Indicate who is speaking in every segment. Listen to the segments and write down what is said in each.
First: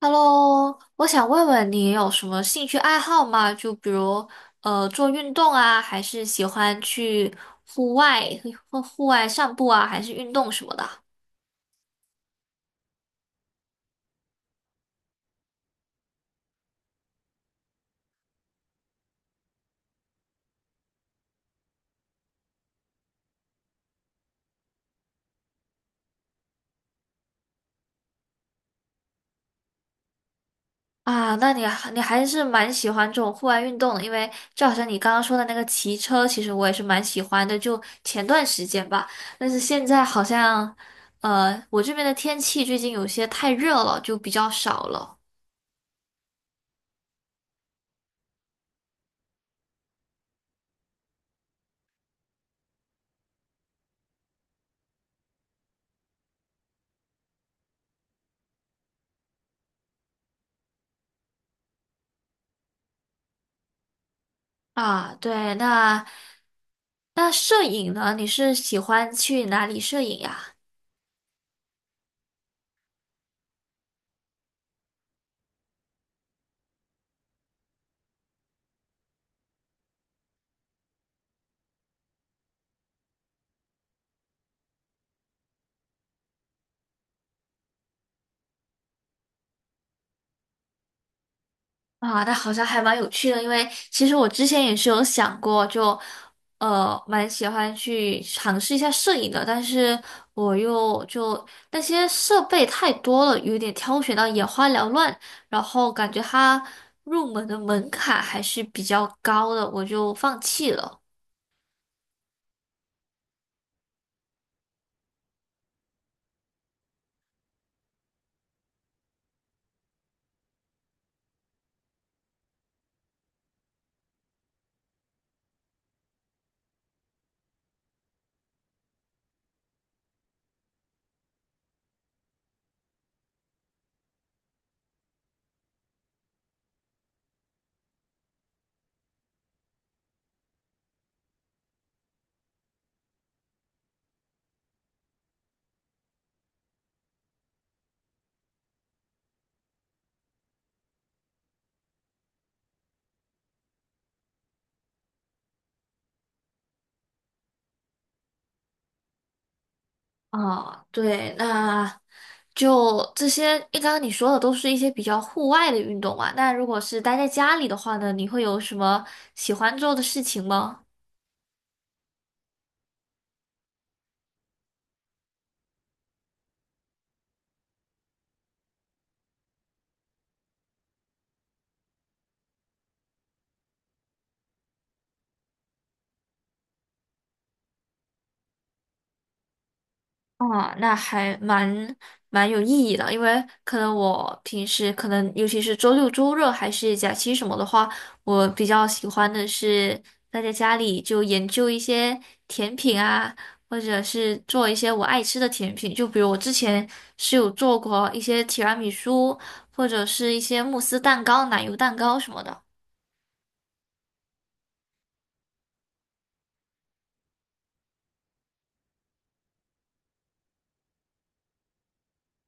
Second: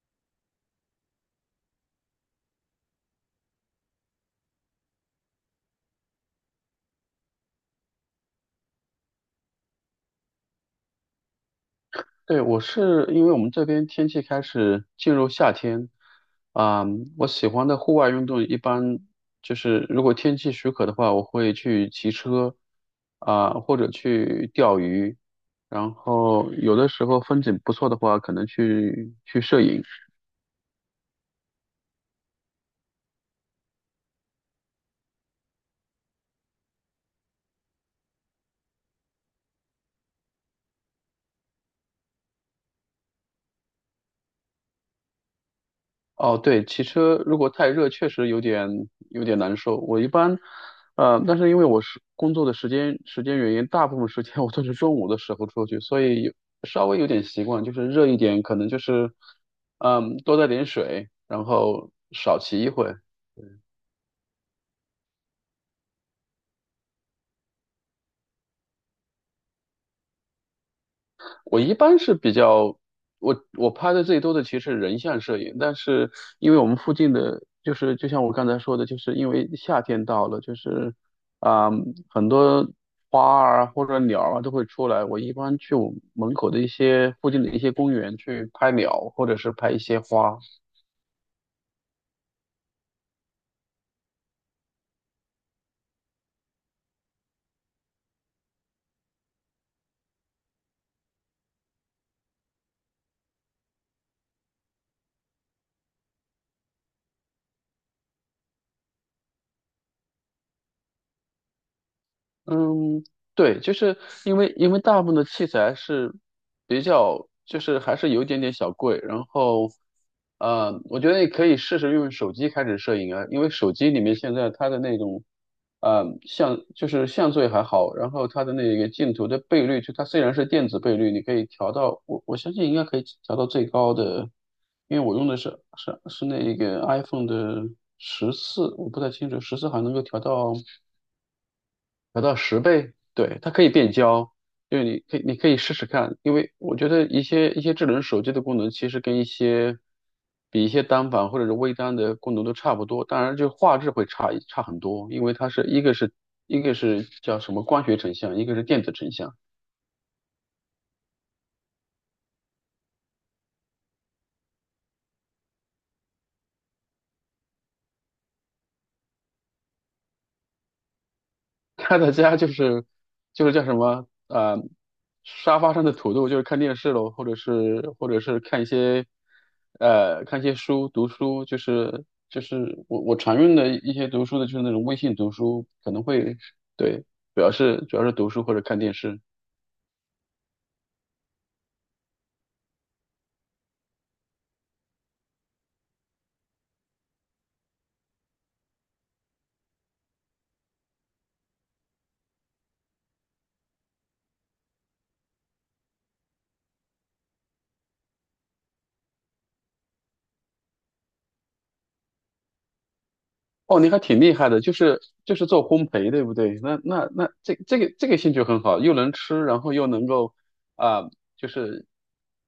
Speaker 1: Hello，我想问问你有什么兴趣爱好吗？就比如做运动啊，还是喜欢去户外户外散步啊，还是运动什么的？
Speaker 2: 对，我是因为我们这边天气开始进入夏天，啊、我喜欢的户外运动一般就是如果天气许可的话，我会去骑车，或者去钓鱼，然后有的时候风景不错的话，可能去摄影。
Speaker 1: 啊？那你还你还是蛮喜欢这种户外运动的，因为就好像你刚刚说的那个骑车，其实我也是蛮喜欢的，就前段时间吧。但是现在好像我这边的天气最近有些太热了，就比较少了。
Speaker 2: 哦，对，骑车如果太热，确实有点难受。我一般，但是因为我是工作的时间原因，大部分时间 我都是中午的时候出去，所以有稍微有点习惯，就是热一点，可能就是，嗯，多带点水，然后少骑一会，
Speaker 1: 啊，对，那摄影呢？你是喜欢去哪里摄影呀？
Speaker 2: 我一般是比较，我拍的最多的其实是人像摄影，但是因为我们附近的，就是就像我刚才说的，就是因为夏天到了，就是啊、很多花儿啊或者鸟儿啊都会出来。我一般去我门口的一些附近的一些公园去拍鸟，或者是拍一些花。
Speaker 1: 啊，那好像还蛮有趣的，因为其实我之前也是有想过就，蛮喜欢去尝试一下摄影的，但是我又就那些设备太多了，有点挑选到眼花缭乱，然后感觉它入门的门槛还是比较高的，我就放弃了。
Speaker 2: 嗯，对，就是因为大部分的器材是比较，就是还是有一点点小贵，然后，我觉得你可以试试用手机开始摄影啊，因为手机里面现在它的那种，像就是像素也还好，然后它的那个镜头的倍率，就它虽然是电子倍率，你可以调到，我相信应该可以调到最高的，因为我用的是那个 iPhone 的14，我不太清楚十四还能够调到。调到10倍，对，它可以变焦，就是你可以试试看，因为我觉得一些智能手机的功能其实跟一些单反或者是微单的功能都差不多，当然就画质会差很多，因为它是一个是叫什么光学成像，一个是电子成像，
Speaker 1: 啊，对，那就这些。刚刚你说的都是一些比较户外的运动啊，那如果是待在家里的话呢，你会有什么喜欢做的事情吗？
Speaker 2: 他的家就是就是叫什么沙发上的土豆，就是看电视喽，或者是看一些看一些书，读书，就是就是我常用的一些读书的就是那种微信读书，可能会对，主要是读书或者看电视。
Speaker 1: 啊，那还蛮有意义的，因为可能我平时可能尤其是周六周日还是假期什么的话，我比较喜欢的是待在家里就研究一些甜品啊，或者是做一些我爱吃的甜品，就比如我之前是有做过一些提拉米苏，或者是一些慕斯蛋糕、奶油蛋糕什么的。
Speaker 2: 哦，你还挺厉害的，就是做烘焙，对不对？那这个兴趣很好，又能吃，然后又能够啊、就是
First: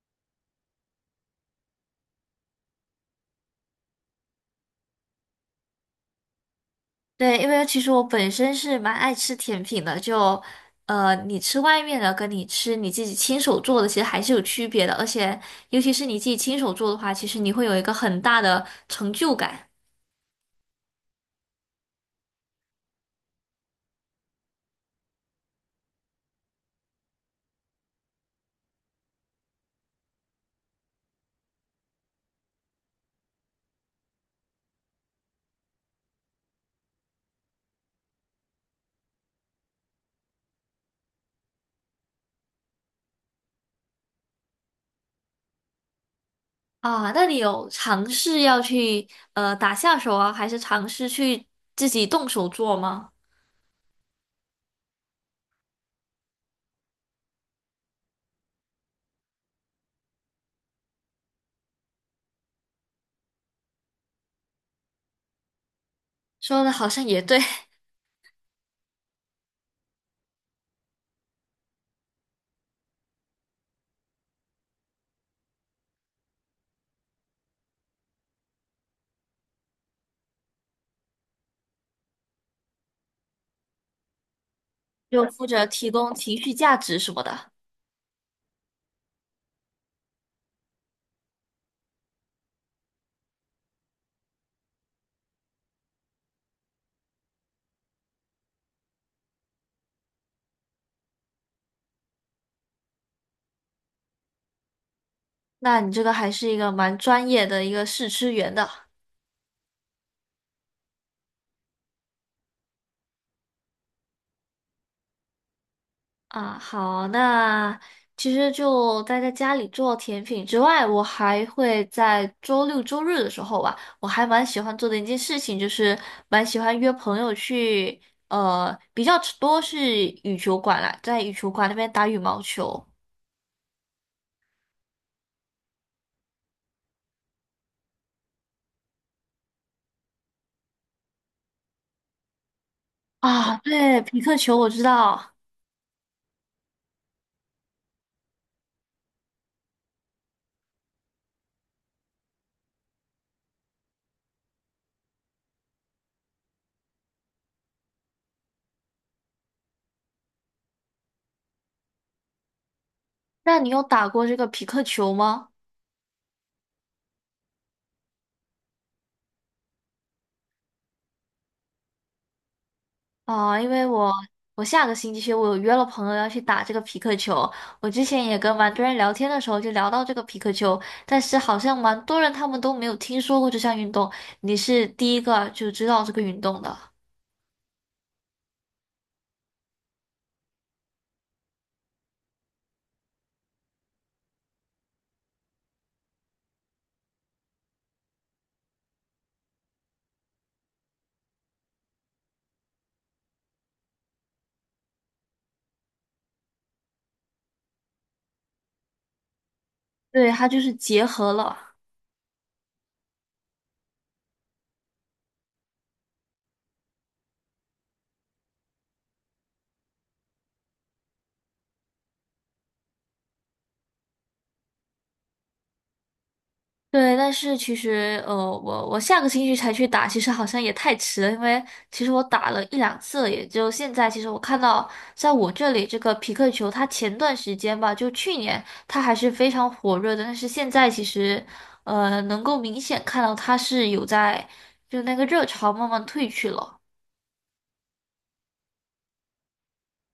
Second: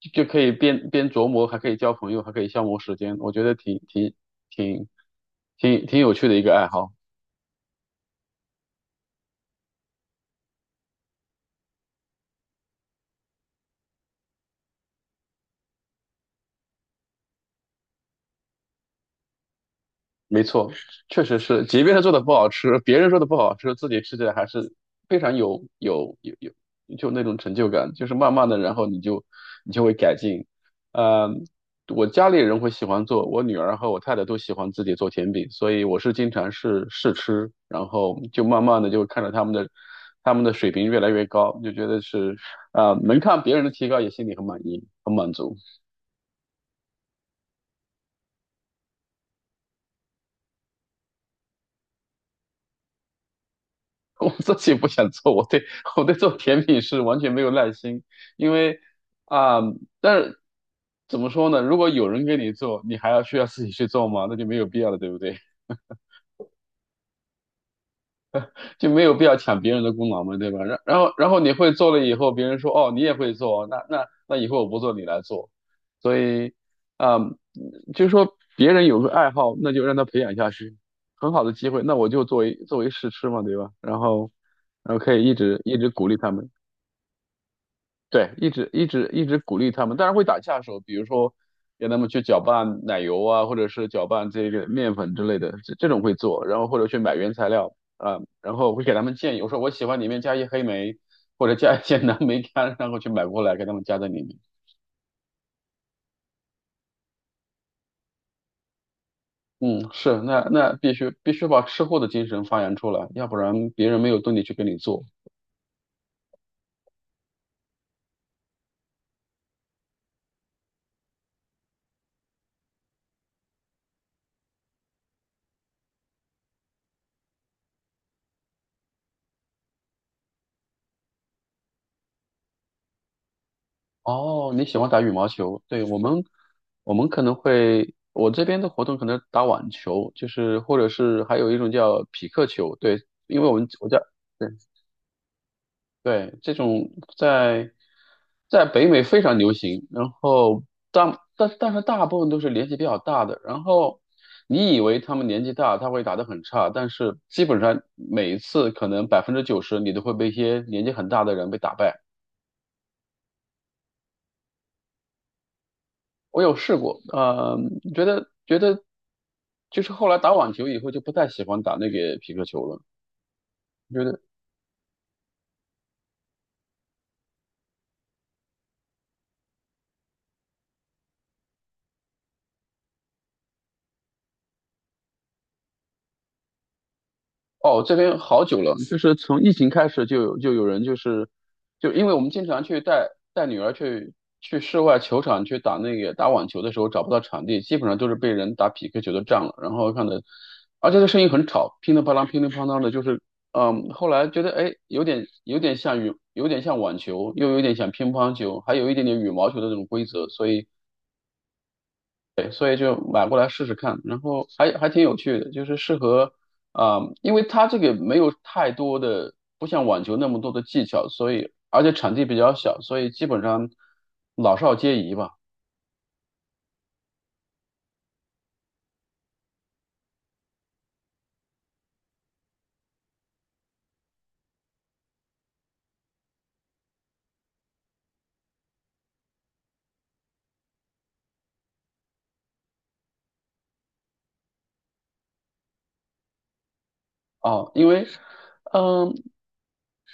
Speaker 2: 就可以边琢磨，还可以交朋友，还可以消磨时间，我觉得挺挺有趣的一个爱好。
Speaker 1: 对，因为其实我本身是蛮爱吃甜品的，就你吃外面的跟你吃你自己亲手做的，其实还是有区别的，而且尤其是你自己亲手做的话，其实你会有一个很大的成就感
Speaker 2: 没错，确实是，即便他做的不好吃，别人说的不好吃，自己吃起来还是非常有，就那种成就感，就是慢慢的，然后你就会改进。呃，我家里人会喜欢做，我女儿和我太太都喜欢自己做甜品，所以我是经常试试吃，然后就慢慢的就看着他们的水平越来越高，就觉得是能看别人的提高，也心里很满意，很满足。
Speaker 1: 啊。那你有尝试要去打下手啊，还是尝试去自己动手做吗？
Speaker 2: 我自己不想做，我对做甜品是完全没有耐心，因为啊、但是怎么说呢？如果有人给你做，你还要需要自己去做吗？那就没有必要了，对不对？
Speaker 1: 说的好像也对，
Speaker 2: 就没有必要抢别人的功劳嘛，对吧？然后你会做了以后，别人说哦你也会做，那以后我不做你来做，所以啊、就是说别人有个爱好，那就让他培养下去，很好的机会，那我就作为试吃嘛，对吧？然后然后可
Speaker 1: 就
Speaker 2: 以一
Speaker 1: 负
Speaker 2: 直
Speaker 1: 责
Speaker 2: 一
Speaker 1: 提
Speaker 2: 直鼓
Speaker 1: 供
Speaker 2: 励他
Speaker 1: 情
Speaker 2: 们。
Speaker 1: 绪价值什么的，
Speaker 2: 对，一直鼓励他们，当然会打下手，比如说让他们去搅拌奶油啊，或者是搅拌这个面粉之类的，这种会做，然后或者去买原材料啊，然后会给他们建议，我说我喜欢里面加一黑莓或者加一些蓝莓干，然后去买过来给他们加在里面。
Speaker 1: 那你这个还是一个蛮专业的一个试吃员的。
Speaker 2: 嗯，是，那那必须把吃货的精神发扬出来，要不然别人没有动力去给你做。
Speaker 1: 啊，好，那其实就待在家里做甜品之外，我还会在周六周日的时候吧，我还蛮喜欢做的一件事情，就是蛮喜欢约朋友去，比较多是羽球馆啦，在羽球馆那边打羽毛球。
Speaker 2: 哦，你喜欢打羽毛球？对，我们，我们可能会，我这边的活动可能打网球，就是或者是还有一种叫匹克球，对，因为我
Speaker 1: 啊，
Speaker 2: 们我家，
Speaker 1: 对，匹克
Speaker 2: 对
Speaker 1: 球我知道，
Speaker 2: 对，这种在在北美非常流行，然后但是大部分都是年纪比较大的，然后你以为他们年纪大，他会打得很差，但是基本上每一次可能90%你都会被一些年纪很大的人被打败。
Speaker 1: 那你有打过这个匹克球吗？
Speaker 2: 我有试过，呃，觉得就是后来打网球以后就不太喜欢打那个皮克球了，
Speaker 1: 哦，因为
Speaker 2: 觉得。
Speaker 1: 我下个星期我有约了朋友要去打这个皮克球，我之前也跟蛮多人聊天的时候就聊到这个皮克球，但是好像蛮多人他们都没有听说过这项运动，你是第一个就知道这个运动的。
Speaker 2: 哦，这边好久了，就是从疫情开始就有人就是，就因为我们经常去带女儿去去室外球场去打那个打网球的时候找不到场地，基本上都是被人打匹克球都占了，然后看的，而且这声音很吵，乒铃乓啷乒铃乓啷的，就是嗯，后来觉得哎有点像网球，又有点像乒乓球，还有一点点羽毛球的这种规则，
Speaker 1: 对，
Speaker 2: 所
Speaker 1: 它就
Speaker 2: 以
Speaker 1: 是结合了。
Speaker 2: 对，所以就买过来试试看，然后还挺有趣的，就是适合因为它这个没有太多的，不像网球那么多的技巧，所以而且场地比较小，所以基本上老少皆宜吧。
Speaker 1: 对，但是其实，我下个星期才去打，其实好像也太迟了，因为其实我打了一两次了，也就现在。其实我看到，在我这里这个匹克球，它前段时间吧，就去年它还是非常火热的，但是现在其实，能够明显看到它是有在，就那个热潮慢慢退去了。
Speaker 2: 哦，因为，嗯，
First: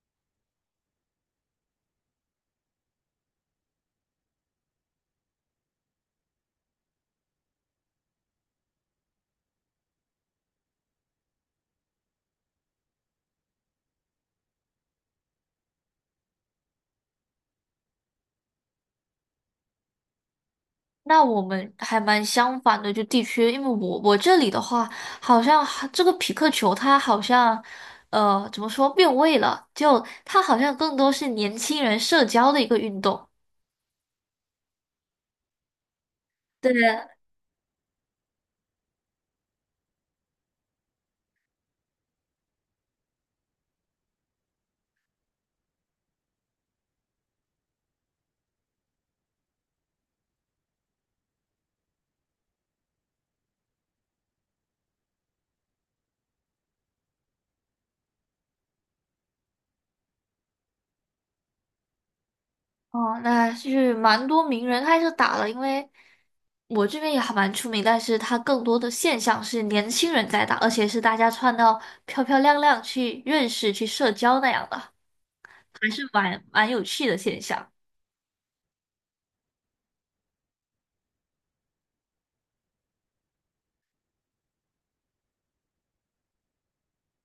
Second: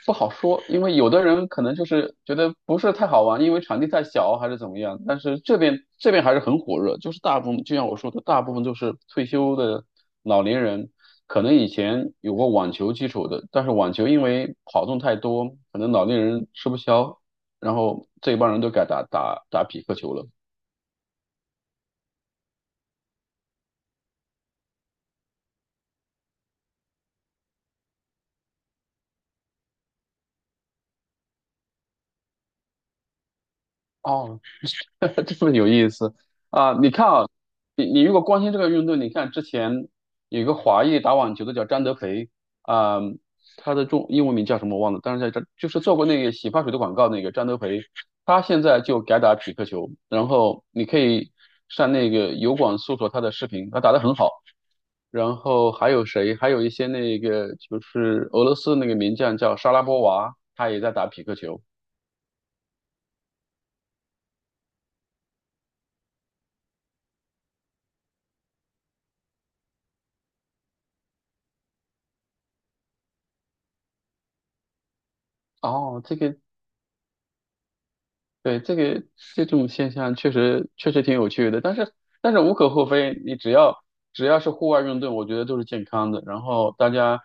Speaker 2: 不好说，因为有的人可能就是觉得不是太好玩，因为场地太小还是怎么样。但是这边还是很火热，就是大部分就像我说的，大部分都是退休的老年人，可能以前有过网球基础的，但是网球因为跑动太多，可能老年人吃不消，然后这一帮人都改打匹克球了。
Speaker 1: 那我们还蛮相反的，就地区，因为我这里的话，好像还这个匹克球它好像，怎么说变味了？就它好像更多是年轻人社交的一个运动。
Speaker 2: 哦，这么有意思
Speaker 1: 对，
Speaker 2: 啊！你看啊，你如果关心这个运动，你看之前有一个华裔打网球的叫张德培啊、他的中英文名叫什么我忘了，但是在这就是做过那个洗发水的广告那个张德培，他现在就改打匹克球，然后你可以上那个油管搜索他的视频，他打得很好。然后还有谁？还有一些那个就是俄罗斯那个名将叫莎拉波娃，他也在打匹克球。
Speaker 1: 哦，那是蛮多名人开始打了，因为我这边也还蛮出名，但是它更多的现象是年轻人在打，而且是大家穿到漂漂亮亮去认识、去社交那样的，还
Speaker 2: 哦，
Speaker 1: 是
Speaker 2: 这个
Speaker 1: 蛮有趣的现象。
Speaker 2: 对，这个这种现象确实挺有趣的，但是但是无可厚非，你只要是户外运动，我觉得都是健康的。然后大家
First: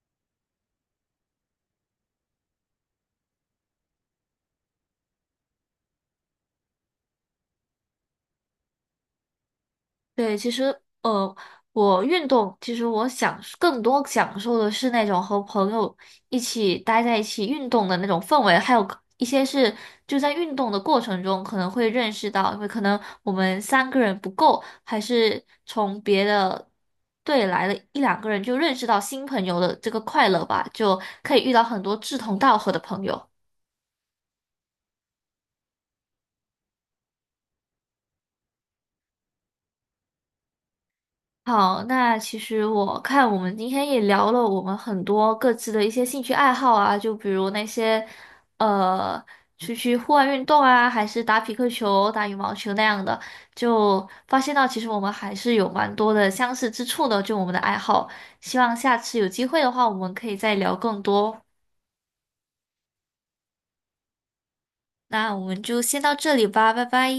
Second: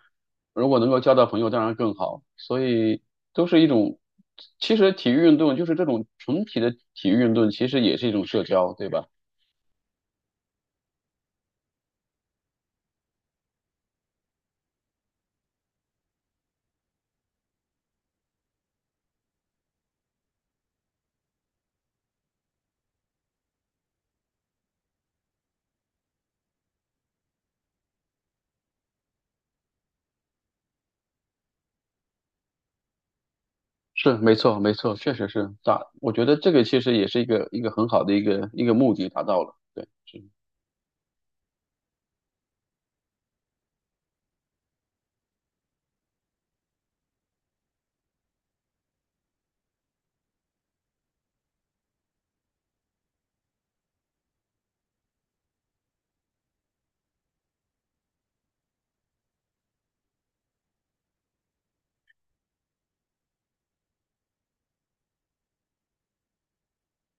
Speaker 2: 如果能够交到朋友，当然更好。所以都是一种，其实体育运动就是这种纯体的体育运动，其实也是一种社交，对吧？
Speaker 1: 对，其实我运动，其实我更多享受的是那种和朋友一起待在一起运动的那种氛围，还有一些是就在运动的过程中可能会认识到，因为可能我们三个人不够，还是从别的队来了一两个人就认识到新朋友的这个快乐吧，就可以遇到很多志同道合的朋友。
Speaker 2: 是，没错，没错，确实是达，我觉得这个其实也是一个很好的一个目的达到了，对。是
Speaker 1: 好，那其实我看我们今天也聊了我们很多各自的一些兴趣爱好啊，就比如那些呃出去户外运动啊，还是打匹克球、打羽毛球那样的，就发现到其实我们还是有蛮多的相似之处的，就我们的爱好。希望下次有机会的话，我们可以再聊更多。那我们就先到这里吧，拜拜。